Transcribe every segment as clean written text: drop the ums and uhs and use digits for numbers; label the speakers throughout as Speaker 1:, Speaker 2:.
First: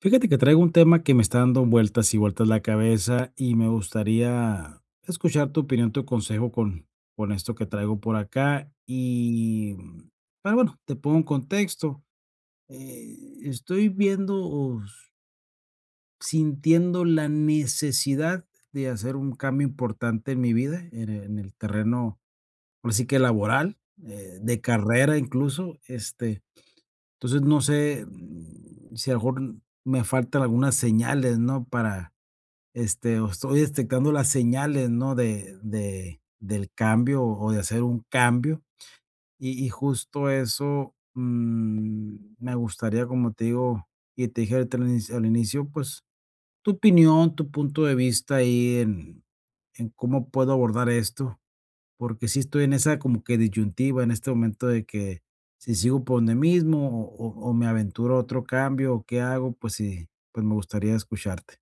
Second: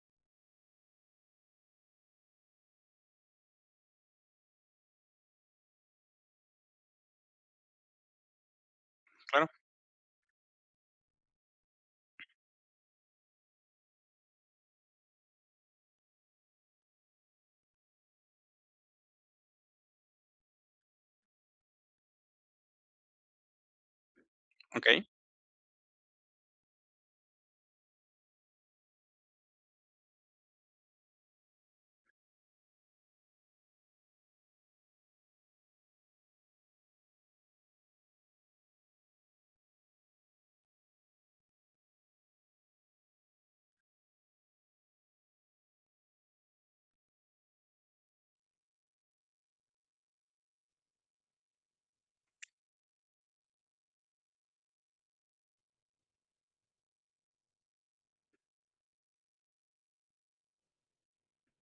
Speaker 1: Fíjate que traigo un tema que me está dando vueltas y vueltas la cabeza, y me gustaría escuchar tu opinión, tu consejo con esto que traigo por acá.
Speaker 2: Claro,
Speaker 1: Y, pero bueno, te pongo un contexto. Estoy viendo o sintiendo la necesidad de hacer un cambio importante en mi vida, en el terreno, ahora sí que laboral, de
Speaker 2: okey.
Speaker 1: carrera incluso. Entonces no sé, si a lo mejor me faltan algunas señales, ¿no? O estoy detectando las señales, ¿no? Del cambio o de hacer un cambio. Y justo eso, me gustaría, como te digo, y te dije ahorita al inicio, pues tu opinión, tu punto de vista ahí en cómo puedo abordar esto, porque sí estoy en esa como que disyuntiva en este momento de que si sigo por donde mismo o me aventuro a otro cambio o qué hago, pues sí, pues me gustaría escucharte.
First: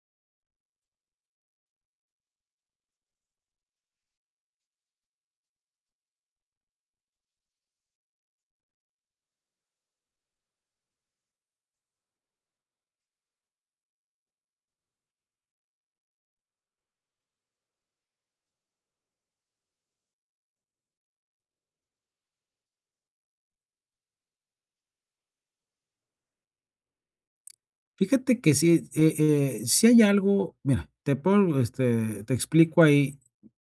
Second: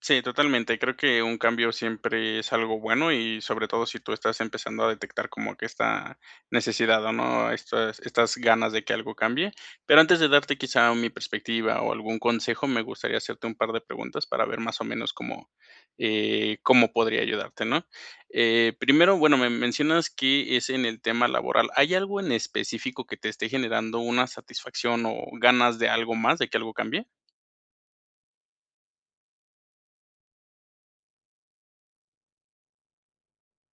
Speaker 2: Sí, totalmente. Creo que un cambio siempre es algo bueno y sobre todo si tú estás empezando a detectar como que esta necesidad o no, estas ganas de que algo cambie. Pero antes de darte quizá mi perspectiva o algún consejo, me gustaría hacerte un par de preguntas para ver más o menos cómo, cómo podría ayudarte, ¿no? Primero, bueno, me mencionas que es en el tema laboral. ¿Hay algo en específico que te esté generando una satisfacción o ganas de algo más, de que algo cambie?
Speaker 1: Fíjate que sí. Sí hay algo, mira, te explico ahí.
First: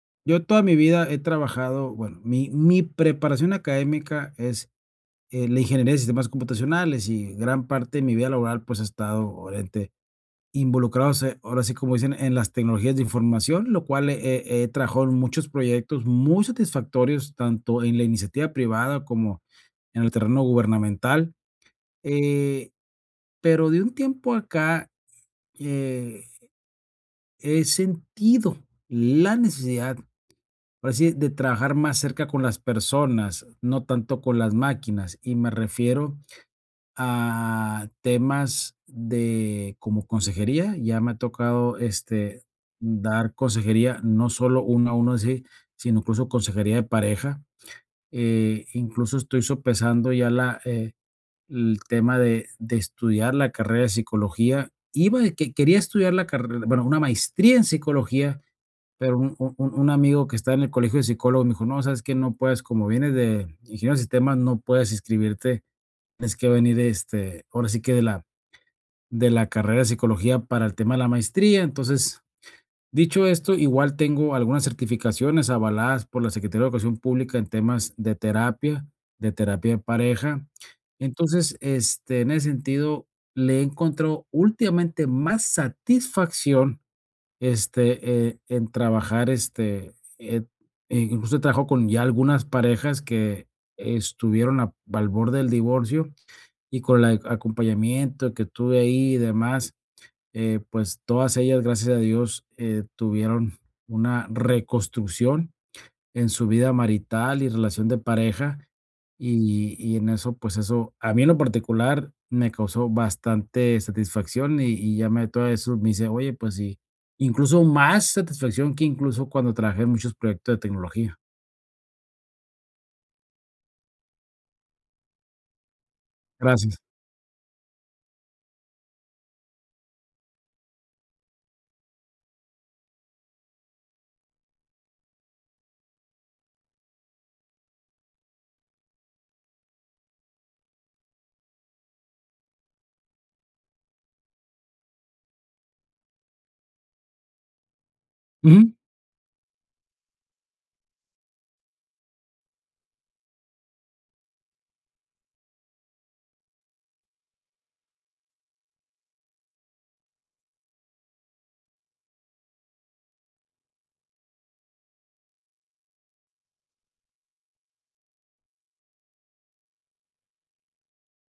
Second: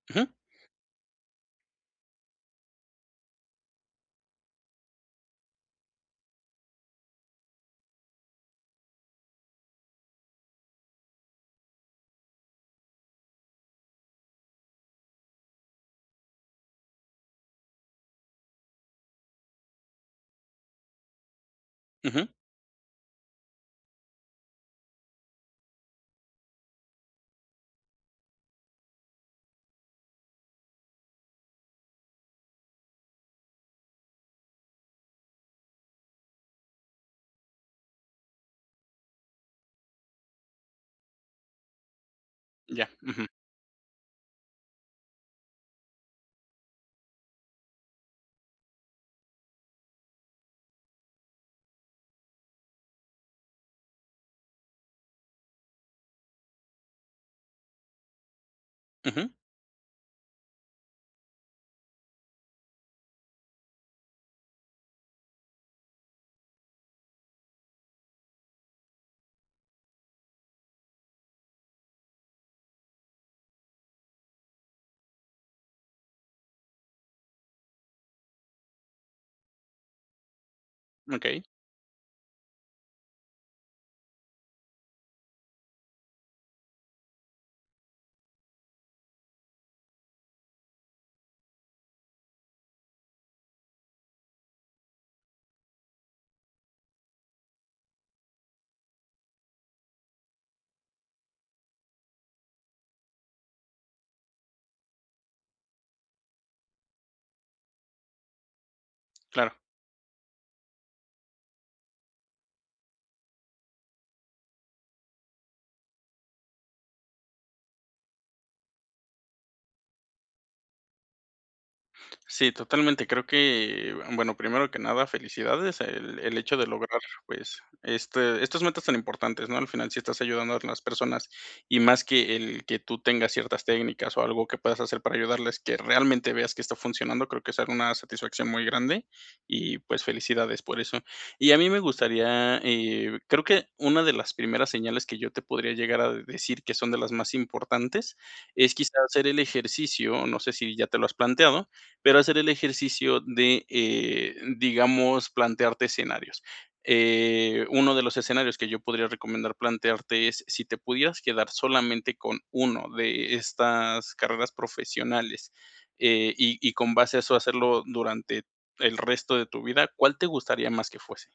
Speaker 2: Ujú,
Speaker 1: Yo toda mi vida he trabajado. Bueno, mi preparación académica es, la ingeniería de sistemas computacionales, y gran parte de mi vida laboral, pues, ha estado, obviamente, involucrados, ahora sí, como dicen, en las tecnologías de información, lo cual he trabajado en muchos proyectos muy satisfactorios, tanto en la iniciativa privada como en el terreno gubernamental.
Speaker 2: ujú,
Speaker 1: Eh, pero de un tiempo acá, eh he sentido la necesidad, por así, de trabajar más cerca con las personas, no tanto con las máquinas. Y me refiero a temas de como consejería. Ya me ha tocado,
Speaker 2: ya, ujú.
Speaker 1: dar consejería, no solo uno a uno así, sino incluso consejería de pareja. Incluso estoy sopesando ya el tema de estudiar la carrera de psicología. Iba de que quería estudiar la carrera, bueno, una maestría en psicología, pero
Speaker 2: Ujú,
Speaker 1: un amigo que está en el colegio de psicólogos me dijo: "No, ¿sabes que no puedes, como vienes de ingeniero de sistemas, no puedes inscribirte? Tienes que venir, ahora sí que de la carrera de psicología para el tema de la maestría". Entonces, dicho esto, igual tengo algunas certificaciones avaladas por la Secretaría de Educación Pública en temas de terapia, de terapia de pareja.
Speaker 2: okey,
Speaker 1: Entonces, en ese sentido, le he encontrado últimamente más satisfacción, en trabajar, e incluso trabajó con ya algunas parejas que estuvieron a al borde del divorcio, y con el a acompañamiento que tuve ahí y demás. Pues todas ellas, gracias a Dios, tuvieron una reconstrucción en su vida marital y relación de pareja.
Speaker 2: claro.
Speaker 1: Y en eso, pues, eso a mí en lo particular me causó bastante satisfacción. Y y ya me todo eso me dice: "Oye, pues sí", incluso más satisfacción que incluso cuando trabajé en muchos proyectos de tecnología.
Speaker 2: Sí, totalmente. Creo que, bueno, primero que nada, felicidades. El hecho de
Speaker 1: Gracias.
Speaker 2: lograr, pues, este, estas metas tan importantes, ¿no? Al final, si estás ayudando a las personas y más que el que tú tengas ciertas técnicas o algo que puedas hacer para ayudarles, que realmente veas que está funcionando, creo que es una satisfacción muy grande y, pues, felicidades por eso. Y a mí me gustaría, creo que una de las primeras señales que yo te podría llegar a decir que son de las más importantes
Speaker 1: Ujú.
Speaker 2: es quizás hacer el ejercicio, no sé si ya te lo has planteado pero hacer el ejercicio de, digamos, plantearte escenarios. Uno de los escenarios que yo podría recomendar plantearte es si te pudieras quedar solamente con uno de estas carreras profesionales y con base a eso hacerlo durante el resto de tu vida, ¿cuál te gustaría más que fuese?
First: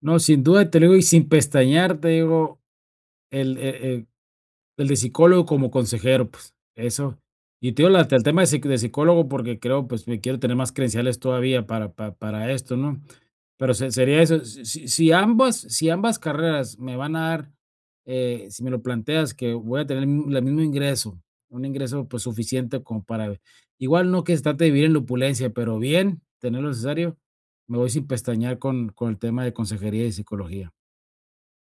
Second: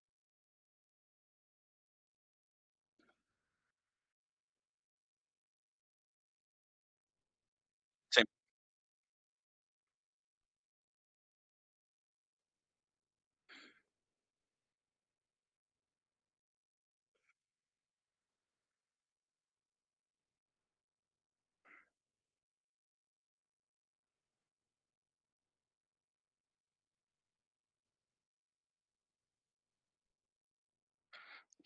Speaker 1: No, sin duda, te lo digo, y sin pestañear, te digo, el, eh el de psicólogo como consejero, pues, eso. Y te digo, la el tema de psicólogo porque creo, pues, me quiero tener más credenciales todavía para esto, ¿no? Pero se sería eso. Si ambas carreras me van a dar, si me lo planteas, que voy a tener el mismo ingreso, un ingreso, pues, suficiente como para igual no que se trate de vivir en la opulencia, pero bien, tener lo necesario. Me voy sin pestañear con el tema de consejería y psicología.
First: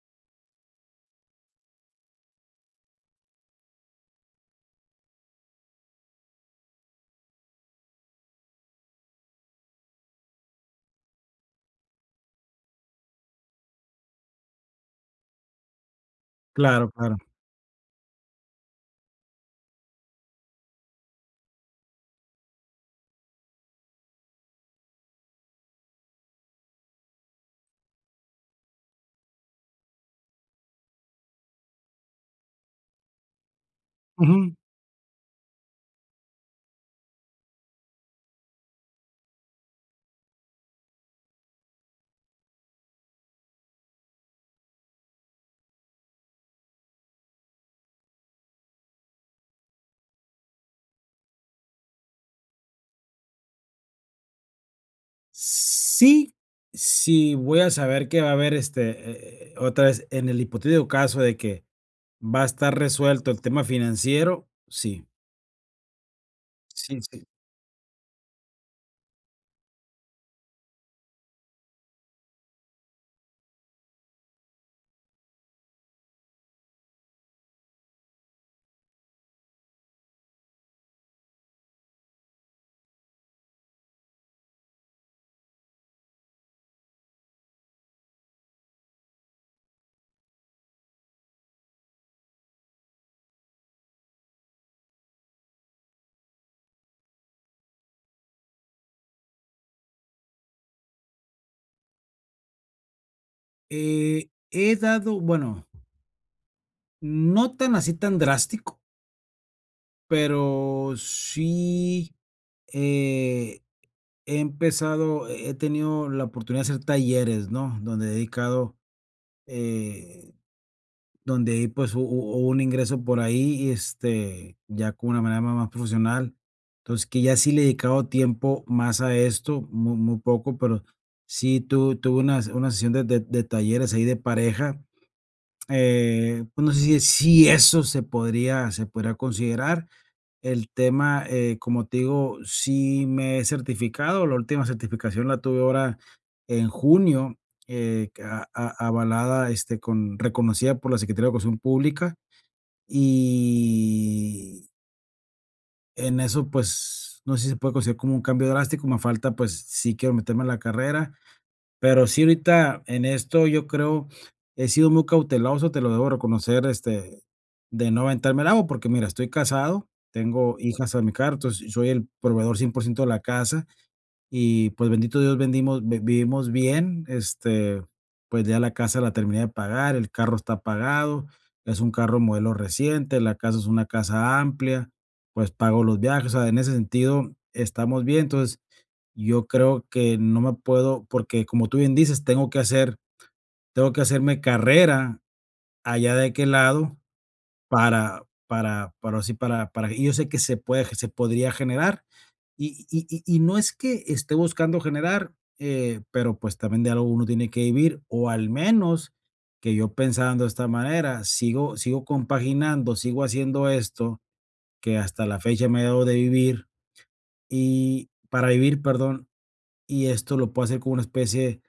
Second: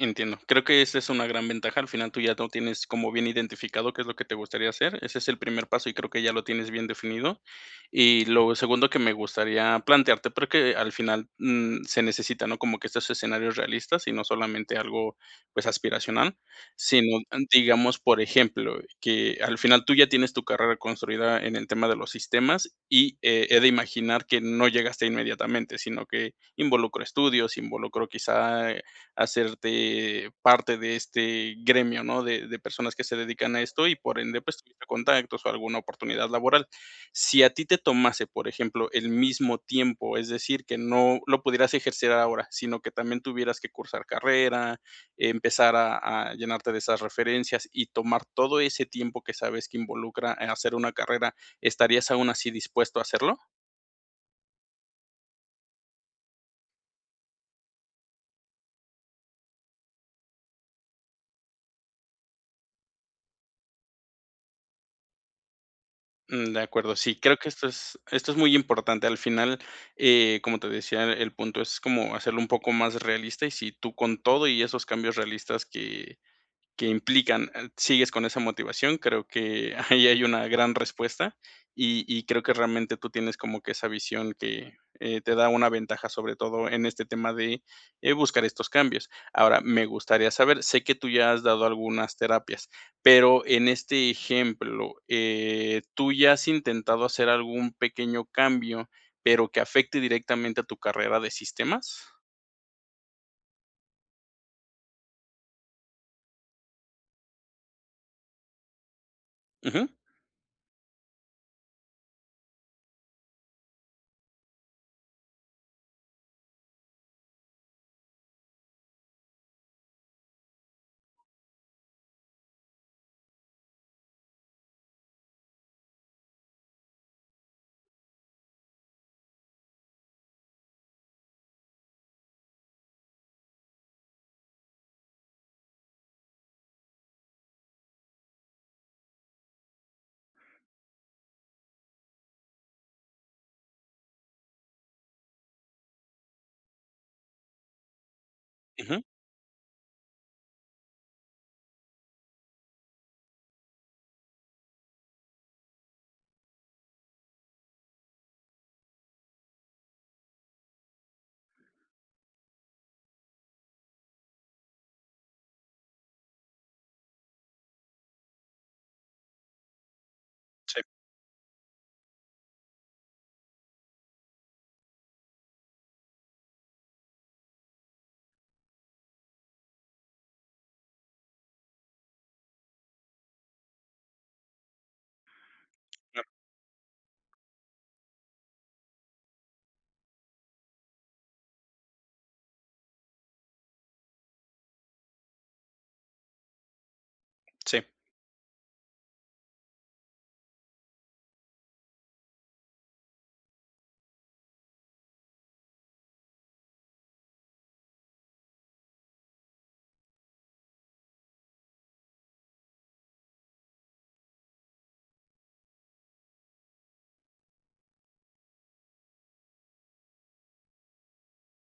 Speaker 2: Entiendo. Creo que esa es una gran ventaja. Al final tú ya lo tienes como bien identificado qué es lo que te gustaría hacer. Ese es el primer paso y creo que ya lo tienes bien definido. Y lo segundo que me gustaría plantearte, pero que al final se necesita, ¿no? Como que estos escenarios realistas y no solamente algo pues aspiracional,
Speaker 1: Claro, claro.
Speaker 2: sino digamos, por ejemplo, que al final tú ya tienes tu carrera construida en el tema de los sistemas y he de imaginar que no llegaste inmediatamente, sino que involucro estudios, involucro quizá hacerte parte de este gremio, ¿no? De personas que se dedican a esto y por ende,
Speaker 1: Ujú.
Speaker 2: pues, tuviste contactos o alguna oportunidad laboral. Si a ti te tomase, por ejemplo, el mismo tiempo, es decir, que no lo pudieras ejercer ahora, sino que también tuvieras que cursar carrera, empezar a llenarte de esas referencias y tomar todo ese tiempo que sabes que involucra, hacer una carrera, ¿estarías aún así dispuesto a hacerlo?
Speaker 1: Sí, sí, voy a saber que va a haber, otra vez, en el hipotético caso de que va a estar resuelto el tema financiero, sí.
Speaker 2: Mm, de acuerdo,
Speaker 1: Sí,
Speaker 2: sí,
Speaker 1: sí.
Speaker 2: creo que esto es muy importante. Al final, como te decía, el punto es como hacerlo un poco más realista, y si tú con todo y esos cambios realistas que implican, sigues con esa motivación, creo que ahí hay una gran respuesta y creo que realmente tú tienes como que esa visión que, te da una ventaja, sobre todo en este tema de, buscar estos cambios. Ahora, me gustaría saber, sé que tú ya has dado algunas terapias, pero en este ejemplo, ¿tú ya has intentado hacer algún pequeño cambio, pero que afecte directamente a tu carrera de sistemas?
Speaker 1: He dado, bueno, no tan así tan drástico,
Speaker 2: Ujú,
Speaker 1: pero sí, eh, he empezado, he tenido la oportunidad de hacer talleres, ¿no? Eh, donde ahí, pues, hu hu hubo un ingreso por ahí, ya con una manera ma más profesional. Entonces, que ya sí le he dedicado tiempo más a esto, muy muy poco, pero sí tu tuve una sesión de talleres ahí de pareja. Pues, no sé si eso se podría considerar. El tema, como te digo, sí me he certificado. La última certificación la tuve ahora en junio, que a
Speaker 2: ujú,
Speaker 1: avalada, este, con reconocida por la Secretaría de Educación Pública. Y en eso, pues, no sé si se puede considerar como un cambio drástico. Me falta, pues, sí quiero meterme a la carrera. Pero sí, ahorita en esto yo creo, he sido muy cauteloso, te lo debo reconocer, de no aventarme el agua. Porque mira, estoy casado, tengo
Speaker 2: sí,
Speaker 1: hijas a mi cargo, entonces soy el proveedor 100% de la casa. Y pues, bendito Dios, vivimos bien. Pues ya la casa la terminé de pagar, el carro está pagado, es un carro modelo reciente, la casa es una casa amplia, pues pago los
Speaker 2: claro,
Speaker 1: viajes. O sea, en ese sentido estamos bien. Entonces yo creo que no me puedo, porque como tú bien dices, tengo que hacerme carrera allá de aquel lado
Speaker 2: sí,
Speaker 1: para así para y yo sé que se puede, se podría generar. No es que esté buscando generar, pero, pues, también de algo uno tiene que vivir. O al menos que yo, pensando de esta manera, sigo compaginando, sigo haciendo esto que hasta la fecha me ha dado de vivir y para vivir, perdón. Y esto lo puedo hacer como una especie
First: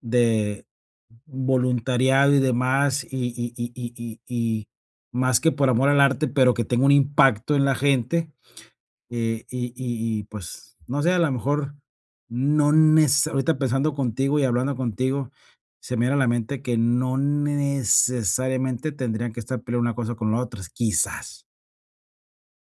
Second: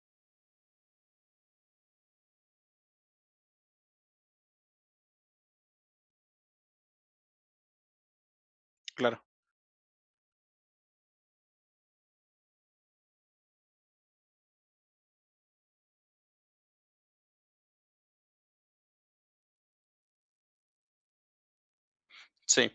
Speaker 1: de voluntariado y demás. Y y y y y Más que por amor al arte, pero que tenga un impacto en la gente.
Speaker 2: claro.
Speaker 1: Pues, no sé, a lo mejor no neces ahorita, pensando contigo y hablando contigo, se me viene a la mente que no necesariamente tendrían que estar peleando una cosa con la otra, quizás.
Speaker 2: Sí.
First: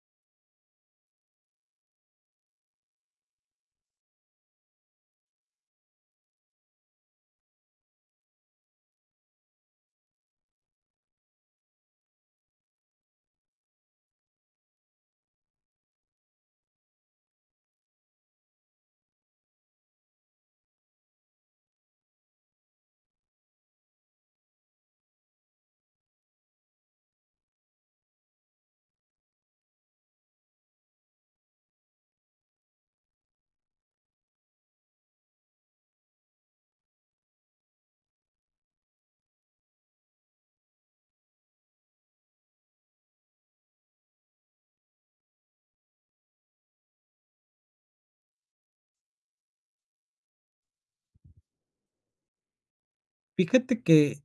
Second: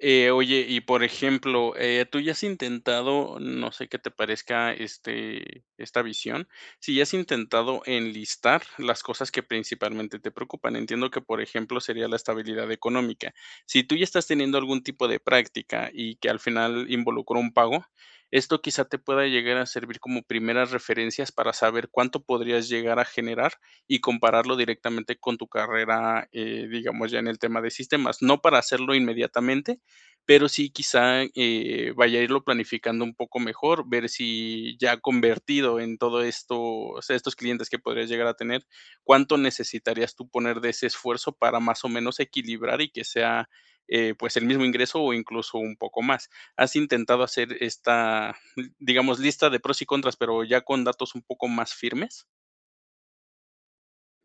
Speaker 2: Oye, y por ejemplo, ¿tú ya has intentado, no sé qué te parezca este, esta visión, si ya has intentado enlistar las cosas que principalmente te preocupan? Entiendo que, por ejemplo, sería la estabilidad económica. Si tú ya estás teniendo algún tipo de práctica y que al final involucró un pago, esto quizá te pueda llegar a servir como primeras referencias para saber cuánto podrías llegar a generar y compararlo directamente con tu carrera, digamos, ya en el tema de sistemas. No para hacerlo inmediatamente, pero sí quizá, vaya a irlo planificando un poco mejor, ver si ya convertido en todo esto, o sea, estos clientes que podrías llegar a tener, ¿cuánto necesitarías tú poner de ese esfuerzo para más o menos equilibrar y que sea, pues, el mismo ingreso o incluso un poco más? ¿Has intentado hacer esta, digamos, lista de pros y contras, pero ya con datos un poco más firmes?
Speaker 1: Fíjate que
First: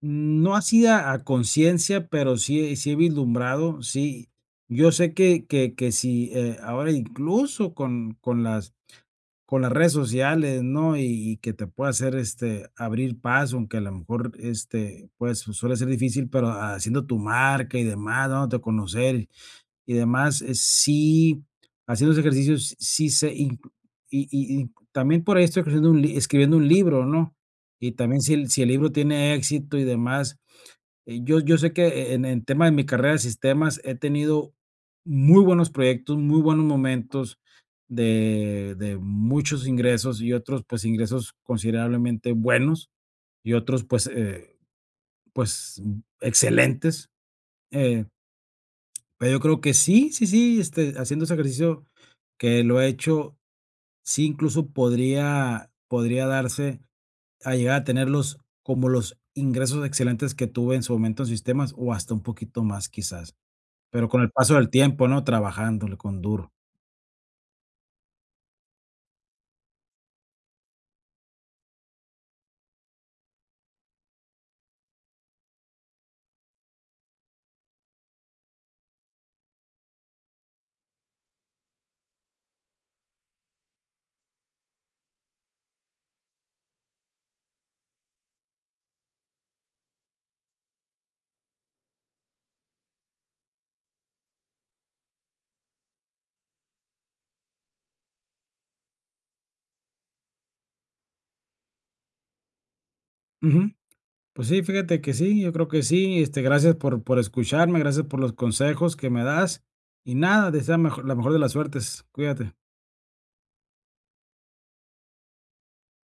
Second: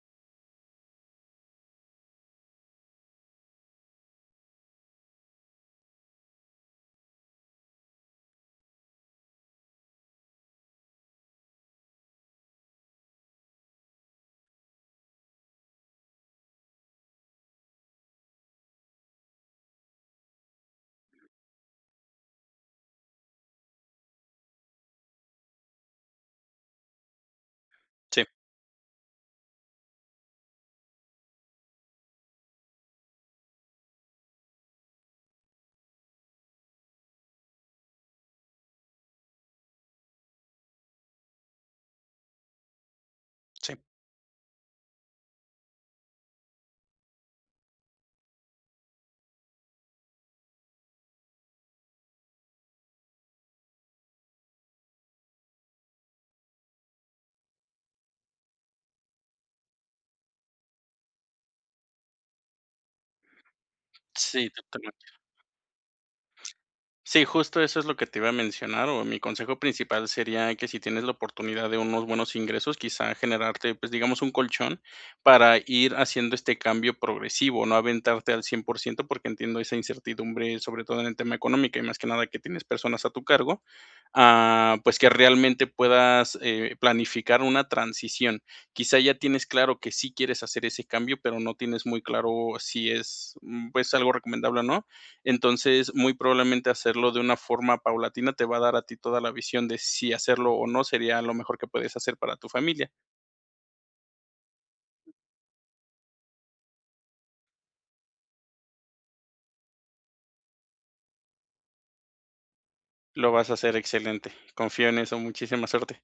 Speaker 1: no así a conciencia, pero sí he, sí he vislumbrado, sí. Yo sé que si, ahora incluso con las redes sociales, ¿no? Que te puede hacer, abrir paso, aunque a lo mejor, pues, suele ser difícil, pero haciendo tu marca y demás, dándote a conocer y demás, sí, haciendo esos ejercicios sí se in también por ahí estoy escribiendo un libro, ¿no? Y también
Speaker 2: Sí,
Speaker 1: si el libro tiene éxito y demás, yo sé que, en tema de mi carrera de sistemas he tenido muy buenos proyectos, muy buenos momentos de muchos ingresos, y otros, pues, ingresos considerablemente buenos, y
Speaker 2: sí.
Speaker 1: otros, pues, pues, excelentes. Eh, pero yo creo que sí, sí, sí, haciendo ese ejercicio que lo he hecho, sí, incluso podría darse a llegar a tenerlos como los ingresos excelentes que tuve en su momento en sistemas, o hasta un poquito más, quizás. Pero con el
Speaker 2: Sí,
Speaker 1: paso del
Speaker 2: totalmente.
Speaker 1: tiempo, ¿no? Trabajándole con duro.
Speaker 2: Sí, justo eso es lo que te iba a mencionar, o mi consejo principal sería que si tienes la oportunidad de unos buenos ingresos, quizá generarte, pues, digamos, un colchón para ir haciendo este cambio progresivo, no aventarte al 100%, porque entiendo esa incertidumbre, sobre todo en el tema económico, y más que nada que tienes personas a tu cargo, ah, pues que realmente puedas planificar una transición. Quizá ya tienes claro que sí quieres hacer ese cambio, pero no tienes muy claro si es, pues, algo recomendable o no. Entonces, muy probablemente hacerlo de una forma paulatina te va a dar a ti toda la visión de si hacerlo o no sería lo mejor que puedes hacer para tu familia.
Speaker 1: Ujú. Pues sí, fíjate que sí, yo creo que sí. Gracias por escucharme, gracias por los consejos que me das. Y nada, desea mejo la mejor de las suertes. Cuídate.
Speaker 2: Lo vas a hacer excelente. Confío en eso. Muchísima suerte.